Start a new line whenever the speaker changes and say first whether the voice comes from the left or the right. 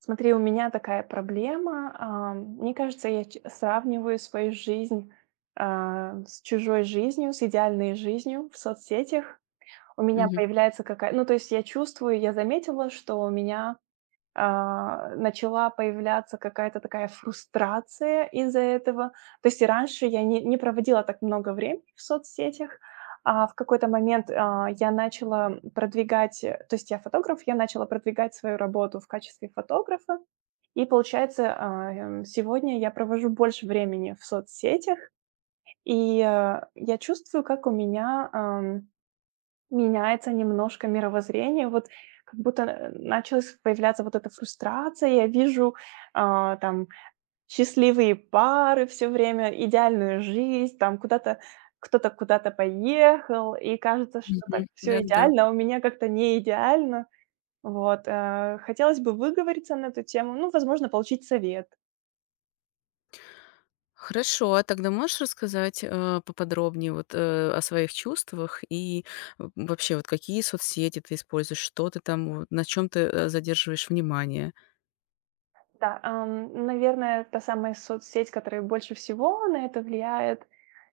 right: Смотри, у меня такая проблема. Мне кажется, я сравниваю свою жизнь с чужой жизнью, с идеальной жизнью в соцсетях. У меня
left: Мгм,
right: появляется какая... Ну, то есть я чувствую, я заметила, что у меня начала появляться какая-то такая фрустрация из-за этого. То есть и раньше я не проводила так много времени в соцсетях, а в какой-то момент я начала продвигать, то есть я фотограф, я начала продвигать свою работу в качестве фотографа, и получается, сегодня я провожу больше времени в соцсетях, и, я чувствую, как у меня, меняется немножко мировоззрение. Вот как будто, началась появляться вот эта фрустрация. Я вижу, там счастливые пары все время, идеальную жизнь, там куда-то кто-то куда-то поехал, и кажется, что так
left: мгм.
right: все
left: Да-да-да.
right: идеально, а у меня как-то не идеально. Вот, хотелось бы выговориться на эту тему, ну, возможно, получить совет.
left: Хорошо, а тогда можешь рассказать, поподробнее вот, о своих чувствах и в вообще вот какие соцсети ты используешь, что ты там, вот на чем ты, задерживаешь внимание?
right: Да, наверное, та самая соцсеть, которая больше всего на это влияет,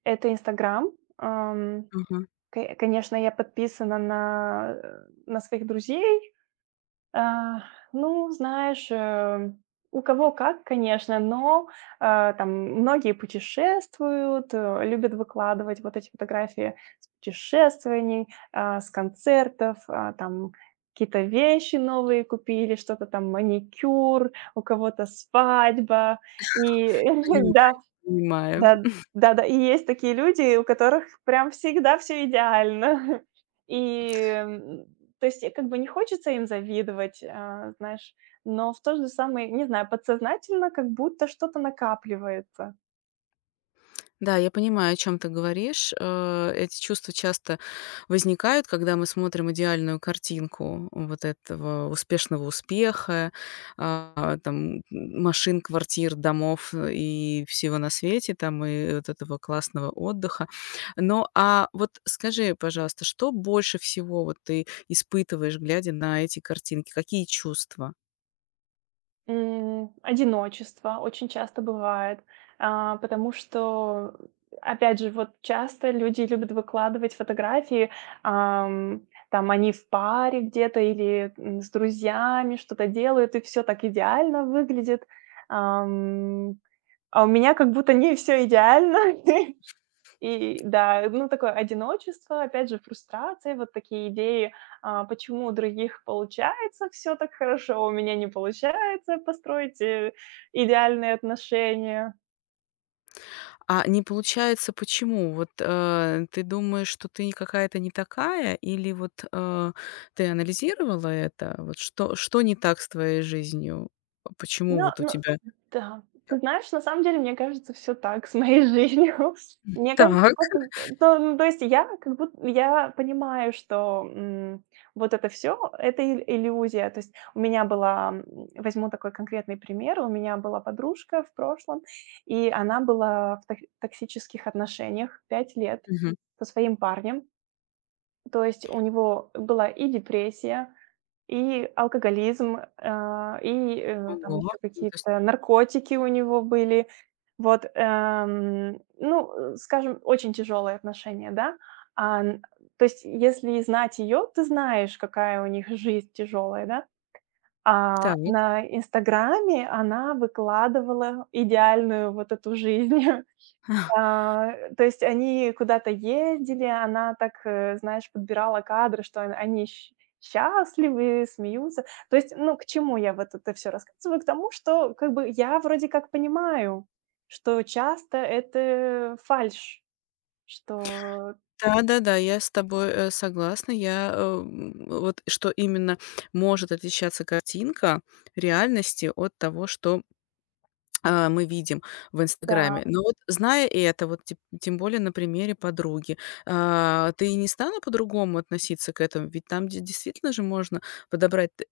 right: это Инстаграм. Ам,
left: Ага,
right: кэ конечно, я подписана на своих друзей, а, ну, знаешь, у кого как, конечно, но, там многие путешествуют, любят выкладывать вот эти фотографии с путешествований, с концертов, там какие-то вещи новые купили, что-то там маникюр, у кого-то свадьба. И да,
left: понимаю, понимаю.
right: да, да-да, и есть такие люди, у которых прям всегда все идеально. И, то есть, как бы не хочется им завидовать, знаешь, но в то же самое, не знаю, подсознательно как будто что-то накапливается.
left: Да, я понимаю, о чем ты говоришь. Эти чувства часто возникают, когда мы смотрим идеальную картинку вот этого успешного успеха, а, там, м, машин, квартир, домов и всего на свете, там, и вот этого классного отдыха. Но вот скажи, пожалуйста, что больше всего вот ты испытываешь, глядя на эти картинки? Какие чувства?
right: Одиночество очень часто бывает, потому что, опять же, вот часто люди любят выкладывать фотографии, ам, там они в паре где-то или, с друзьями что-то делают, и все так идеально выглядит. Ам, а у меня как будто не все идеально. И да, ну, такое одиночество, опять же, фрустрации, вот такие идеи, почему у других получается все так хорошо, а у меня не получается построить, идеальные отношения.
left: А не получается почему? Вот, ты думаешь, что ты какая-то не такая, или вот, ты анализировала это? Вот что не так с твоей жизнью? Почему
right: Ну
left: вот у
right: ну
left: тебя.
right: да. Ты знаешь, на самом деле, мне кажется, все так с моей жизнью. Мне кажется,
left: Так.
right: просто, то ну, то есть я как будто я понимаю, что, вот это все– это ил иллюзия. То есть у меня была, возьму такой конкретный пример. У меня была подружка в прошлом, и она была в тох токсических отношениях 5 лет
left: Мгм.
right: со своим парнем. То есть у него была и депрессия, и алкоголизм, и, там
left: Ого,
right: еще
left: ну, то есть
right: какие-то наркотики у него были. Вот, ну, скажем, очень тяжелые отношения, да. А, н то есть если знать ее, ты знаешь, какая у них жизнь тяжелая, да. А
left: так.
right: на "Инстаграме" она выкладывала идеальную вот эту жизнь. Да, то есть они куда-то ездили, она так, знаешь, подбирала кадры, что он они щ счастливы, смеются. То есть, ну, к чему я вот это все рассказываю? К тому, что как бы я вроде как понимаю, что часто это фальшь, что
left: Да-да-да, я с тобой, согласна. Вот что именно может отличаться картинка реальности от того, что мы видим в
right: да,
left: "Инстаграме". Но вот зная это, вот тем более на примере подруги, ты не стала по-другому относиться к этому? Ведь там де действительно же можно подобрать т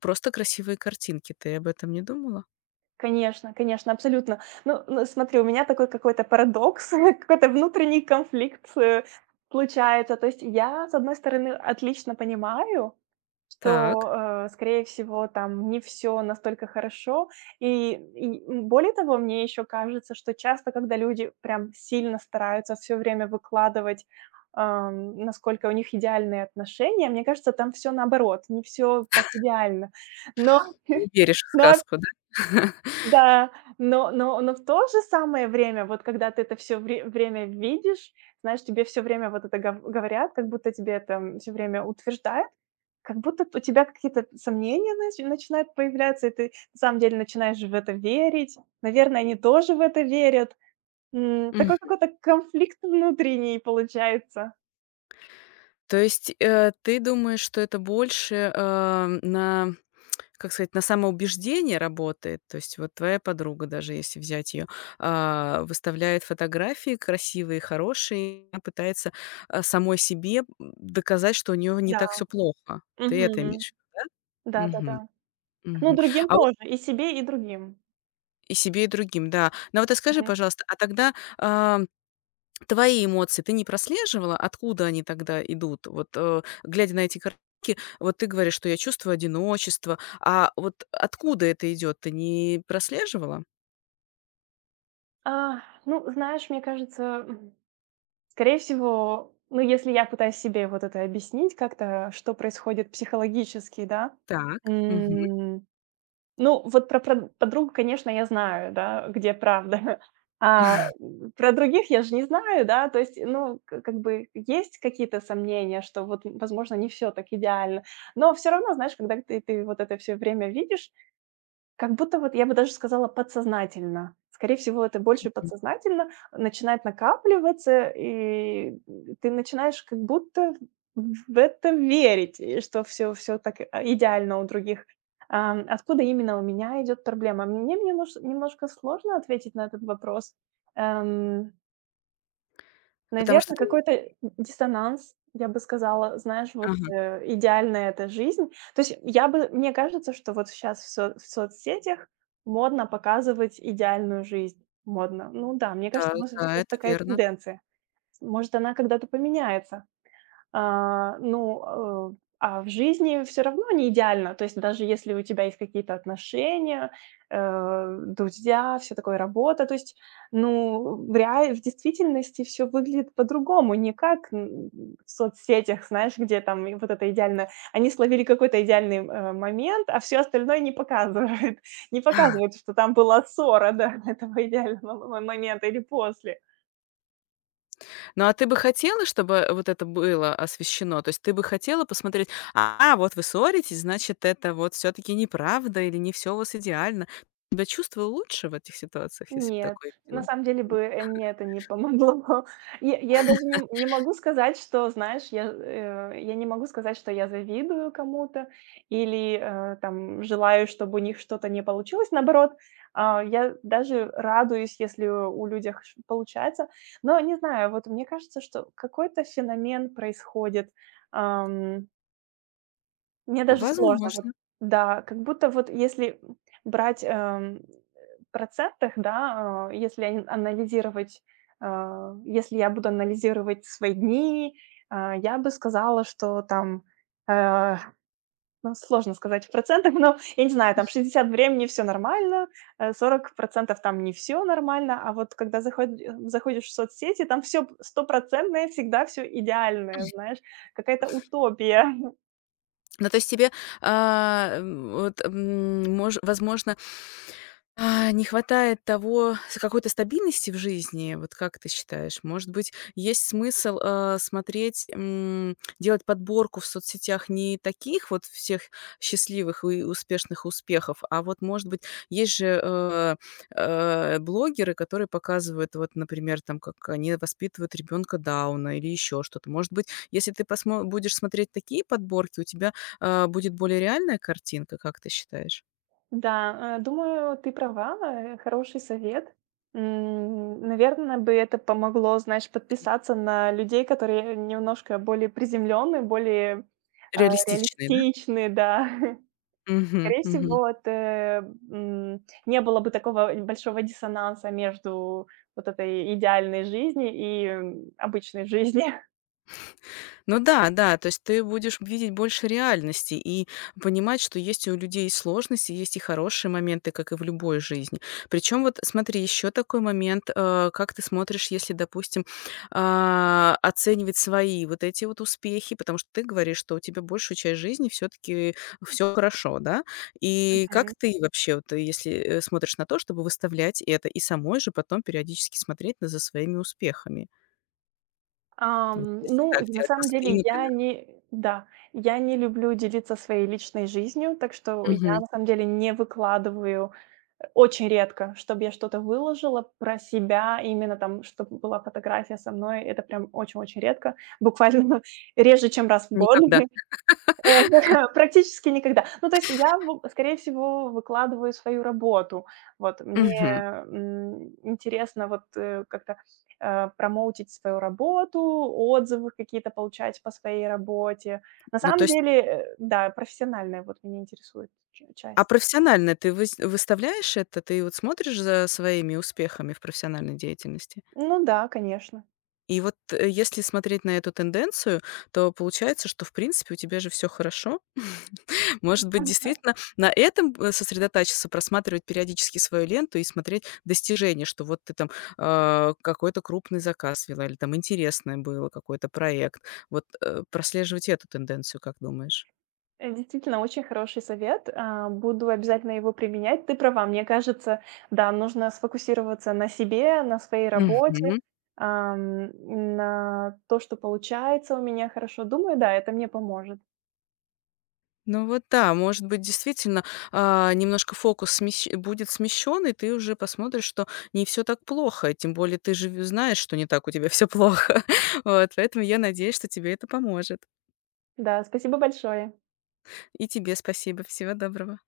left: просто красивые картинки. Ты об этом не думала?
right: конечно, конечно, абсолютно. Ну, смотри, у меня такой какой-то парадокс, какой-то внутренний конфликт, получается. То есть я, с одной стороны, отлично понимаю, что,
left: Так.
right: скорее всего, там не все настолько хорошо. И более того, мне еще кажется, что часто, когда люди прям сильно стараются все время выкладывать, насколько у них идеальные отношения, мне кажется, там все наоборот, не все так идеально. Но
left: Не веришь в
right: но
left: сказку,
right: да, но в то же самое время, вот когда ты это все время видишь, знаешь, тебе все время вот это говорят, как будто тебе это, все время утверждают, как будто у тебя какие-то сомнения начинают появляться, и ты на самом деле начинаешь в это верить. Наверное, они тоже в это верят. Такой
left: да?
right: какой-то конфликт внутренний получается.
left: То есть, ты думаешь, что это больше, на, как сказать, на самоубеждение работает? То есть вот твоя подруга, даже если взять ее, выставляет фотографии красивые, хорошие, и она пытается, самой себе, доказать, что у нее не
right: Да.
left: так все плохо. Ты это
right: Мгм.
left: имеешь. Мгм,
right: Да-да-да. Ну,
left: мгм.
right: другим
left: А вот
right: тоже, и себе, и другим.
left: и себе, и другим, да. Но вот, расскажи,
right: Мгм.
left: пожалуйста, а тогда, а. Твои эмоции ты не прослеживала, откуда они тогда идут? Вот, глядя на эти картинки, вот ты говоришь, что я чувствую одиночество, а вот откуда это идет, ты не прослеживала?
right: Ну, знаешь, мне кажется, скорее всего, ну, если я пытаюсь себе вот это объяснить как-то, что происходит психологически, да.
left: Так. Мгм.
right: М, ну, вот про подругу, конечно, я знаю, да, где правда. А, про других я же не знаю, да, то есть, ну, к как бы есть какие-то сомнения, что вот, возможно, не все так идеально. Но все равно, знаешь, когда ты вот это все время видишь как будто вот я бы даже сказала подсознательно. Скорее всего, это больше
left: М.
right: подсознательно начинает накапливаться, и ты начинаешь как будто в это верить, и что все так, идеально у других. Откуда именно у меня идет проблема? Мне немножко сложно ответить на этот вопрос. Эм
left: Потому что
right: наверное
left: ты.
right: какой-то д диссонанс, я бы сказала. Знаешь, вот,
left: Ага.
right: идеальная эта жизнь. То есть я бы мне кажется, что вот сейчас в соцсетях модно показывать идеальную жизнь. Модно. Ну да, мне
left: Да,
right: кажется, у
left: да,
right: сейчас
left: это
right: такая
left: верно.
right: тенденция. Может, она когда-то поменяется. Ну, а в жизни все равно не идеально. То есть даже если у тебя есть какие-то отношения, друзья, все такое, работа, то есть, ну, в действительности всё выглядит по-другому, не как, в соцсетях, знаешь, где там и вот это идеально они словили какой-то идеальный, момент, а все остальное не показывают. Не показывают, что там была ссора до этого идеального мо момента или после.
left: Ну, а ты бы хотела, чтобы вот это было освещено? То есть ты бы хотела посмотреть: "А, вот вы ссоритесь, значит, это вот все таки неправда или не все у вас идеально". Ты себя чувствовала лучше в этих ситуациях, если бы
right: Нет,
left: такое
right: на
left: видела?
right: самом деле бы, мне это не помогло. Я даже не могу сказать, что, знаешь, я не могу сказать, что я завидую кому-то или, там желаю, чтобы у них что-то не получилось. Наоборот, я даже радуюсь, если у людях ш получается. Но не знаю, вот мне кажется, что какой-то феномен происходит. Мне даже сложно. Вот,
left: Возможно.
right: да, как будто вот если, брать, в процентах, да, если ань анализировать, если я буду анализировать свои дни, я бы сказала, что там, э, ну, сложно сказать в процентах, но, я не знаю, там 60 времени все нормально, 40% там не все нормально, а вот когда заходишь в соцсети, там все стопроцентное, всегда все идеальное, знаешь, какая-то утопия.
left: Ну, то есть тебе, а, м, вот, м, мож возможно, не хватает того с какой-то стабильности в жизни, вот как ты считаешь? Может быть, есть смысл, смотреть, делать подборку в соцсетях не таких вот всех счастливых и успешных успехов, а вот, может быть, есть же, блогеры, которые показывают, вот, например, там, как они воспитывают ребенка Дауна или еще что-то. Может быть, если ты посмо будешь смотреть такие подборки, у тебя, будет более реальная картинка, как ты считаешь?
right: Да, думаю, ты права, хороший совет. Наверное, бы это помогло, знаешь, подписаться на людей, которые немножко более приземленные, более
left: Реалистичная, да?
right: реалистичные, да.
left: Мгм,
right: Скорее
left: мгм.
right: всего, это, не было бы такого большого диссонанса между вот этой идеальной жизни и обычной жизнью.
left: Ну да, да, то есть ты будешь видеть больше реальности и понимать, что есть у людей сложности, есть и хорошие моменты, как и в любой жизни. Причем вот смотри, еще такой момент, как ты смотришь, если, допустим, оценивать свои вот эти вот успехи, потому что ты говоришь, что у тебя большую часть жизни все-таки все хорошо, да? И как ты вообще, вот, если смотришь на то, чтобы выставлять это и самой же потом периодически смотреть на- за своими успехами? Вот если
right: Ну,
left: так
right: на
left: делать
right: самом
left: посты,
right: деле я
left: например.
right: не да, я не люблю делиться своей личной жизнью, так что я
left: Мгм.
right: на самом деле не выкладываю очень редко, чтобы я что-то выложила про себя, именно там, чтобы была фотография со мной, это прям очень-очень редко, буквально реже, чем раз в год.
left: Никогда.
right: Э, практически никогда. Ну, то есть я, в скорее всего, выкладываю свою работу. Вот мне,
left: Мгм.
right: интересно вот, как-то, промоутить свою работу, отзывы какие-то получать по своей работе. На
left: Ну, то
right: самом
left: есть,
right: деле, да, профессиональная вот меня интересует ч
left: а
right: часть.
left: профессионально ты выставляешь это? Ты вот смотришь за своими успехами в профессиональной деятельности?
right: Ну да, конечно.
left: И вот, если смотреть на эту тенденцию, то получается, что в принципе у тебя же все хорошо. Может быть, действительно на этом, сосредотачиваться, просматривать периодически свою ленту и смотреть достижения, что вот ты там, какой-то крупный заказ вела или там интересное было, какой-то проект. Вот, прослеживать эту тенденцию, как думаешь?
right: Действительно, очень хороший совет. А, Буду обязательно его применять. Ты права, мне кажется, да, нужно сфокусироваться на себе, на своей работе,
left: Мгм.
right: ам, на то, что получается у меня хорошо. Думаю, да, это мне поможет.
left: Ну вот да, может быть, действительно, немножко фокус смещ будет смещен, и ты уже посмотришь, что не всё так плохо. Тем более ты же в знаешь, что не так у тебя всё плохо. Вот, поэтому я надеюсь, что тебе это поможет.
right: Да, спасибо большое.
left: И тебе спасибо. Всего доброго.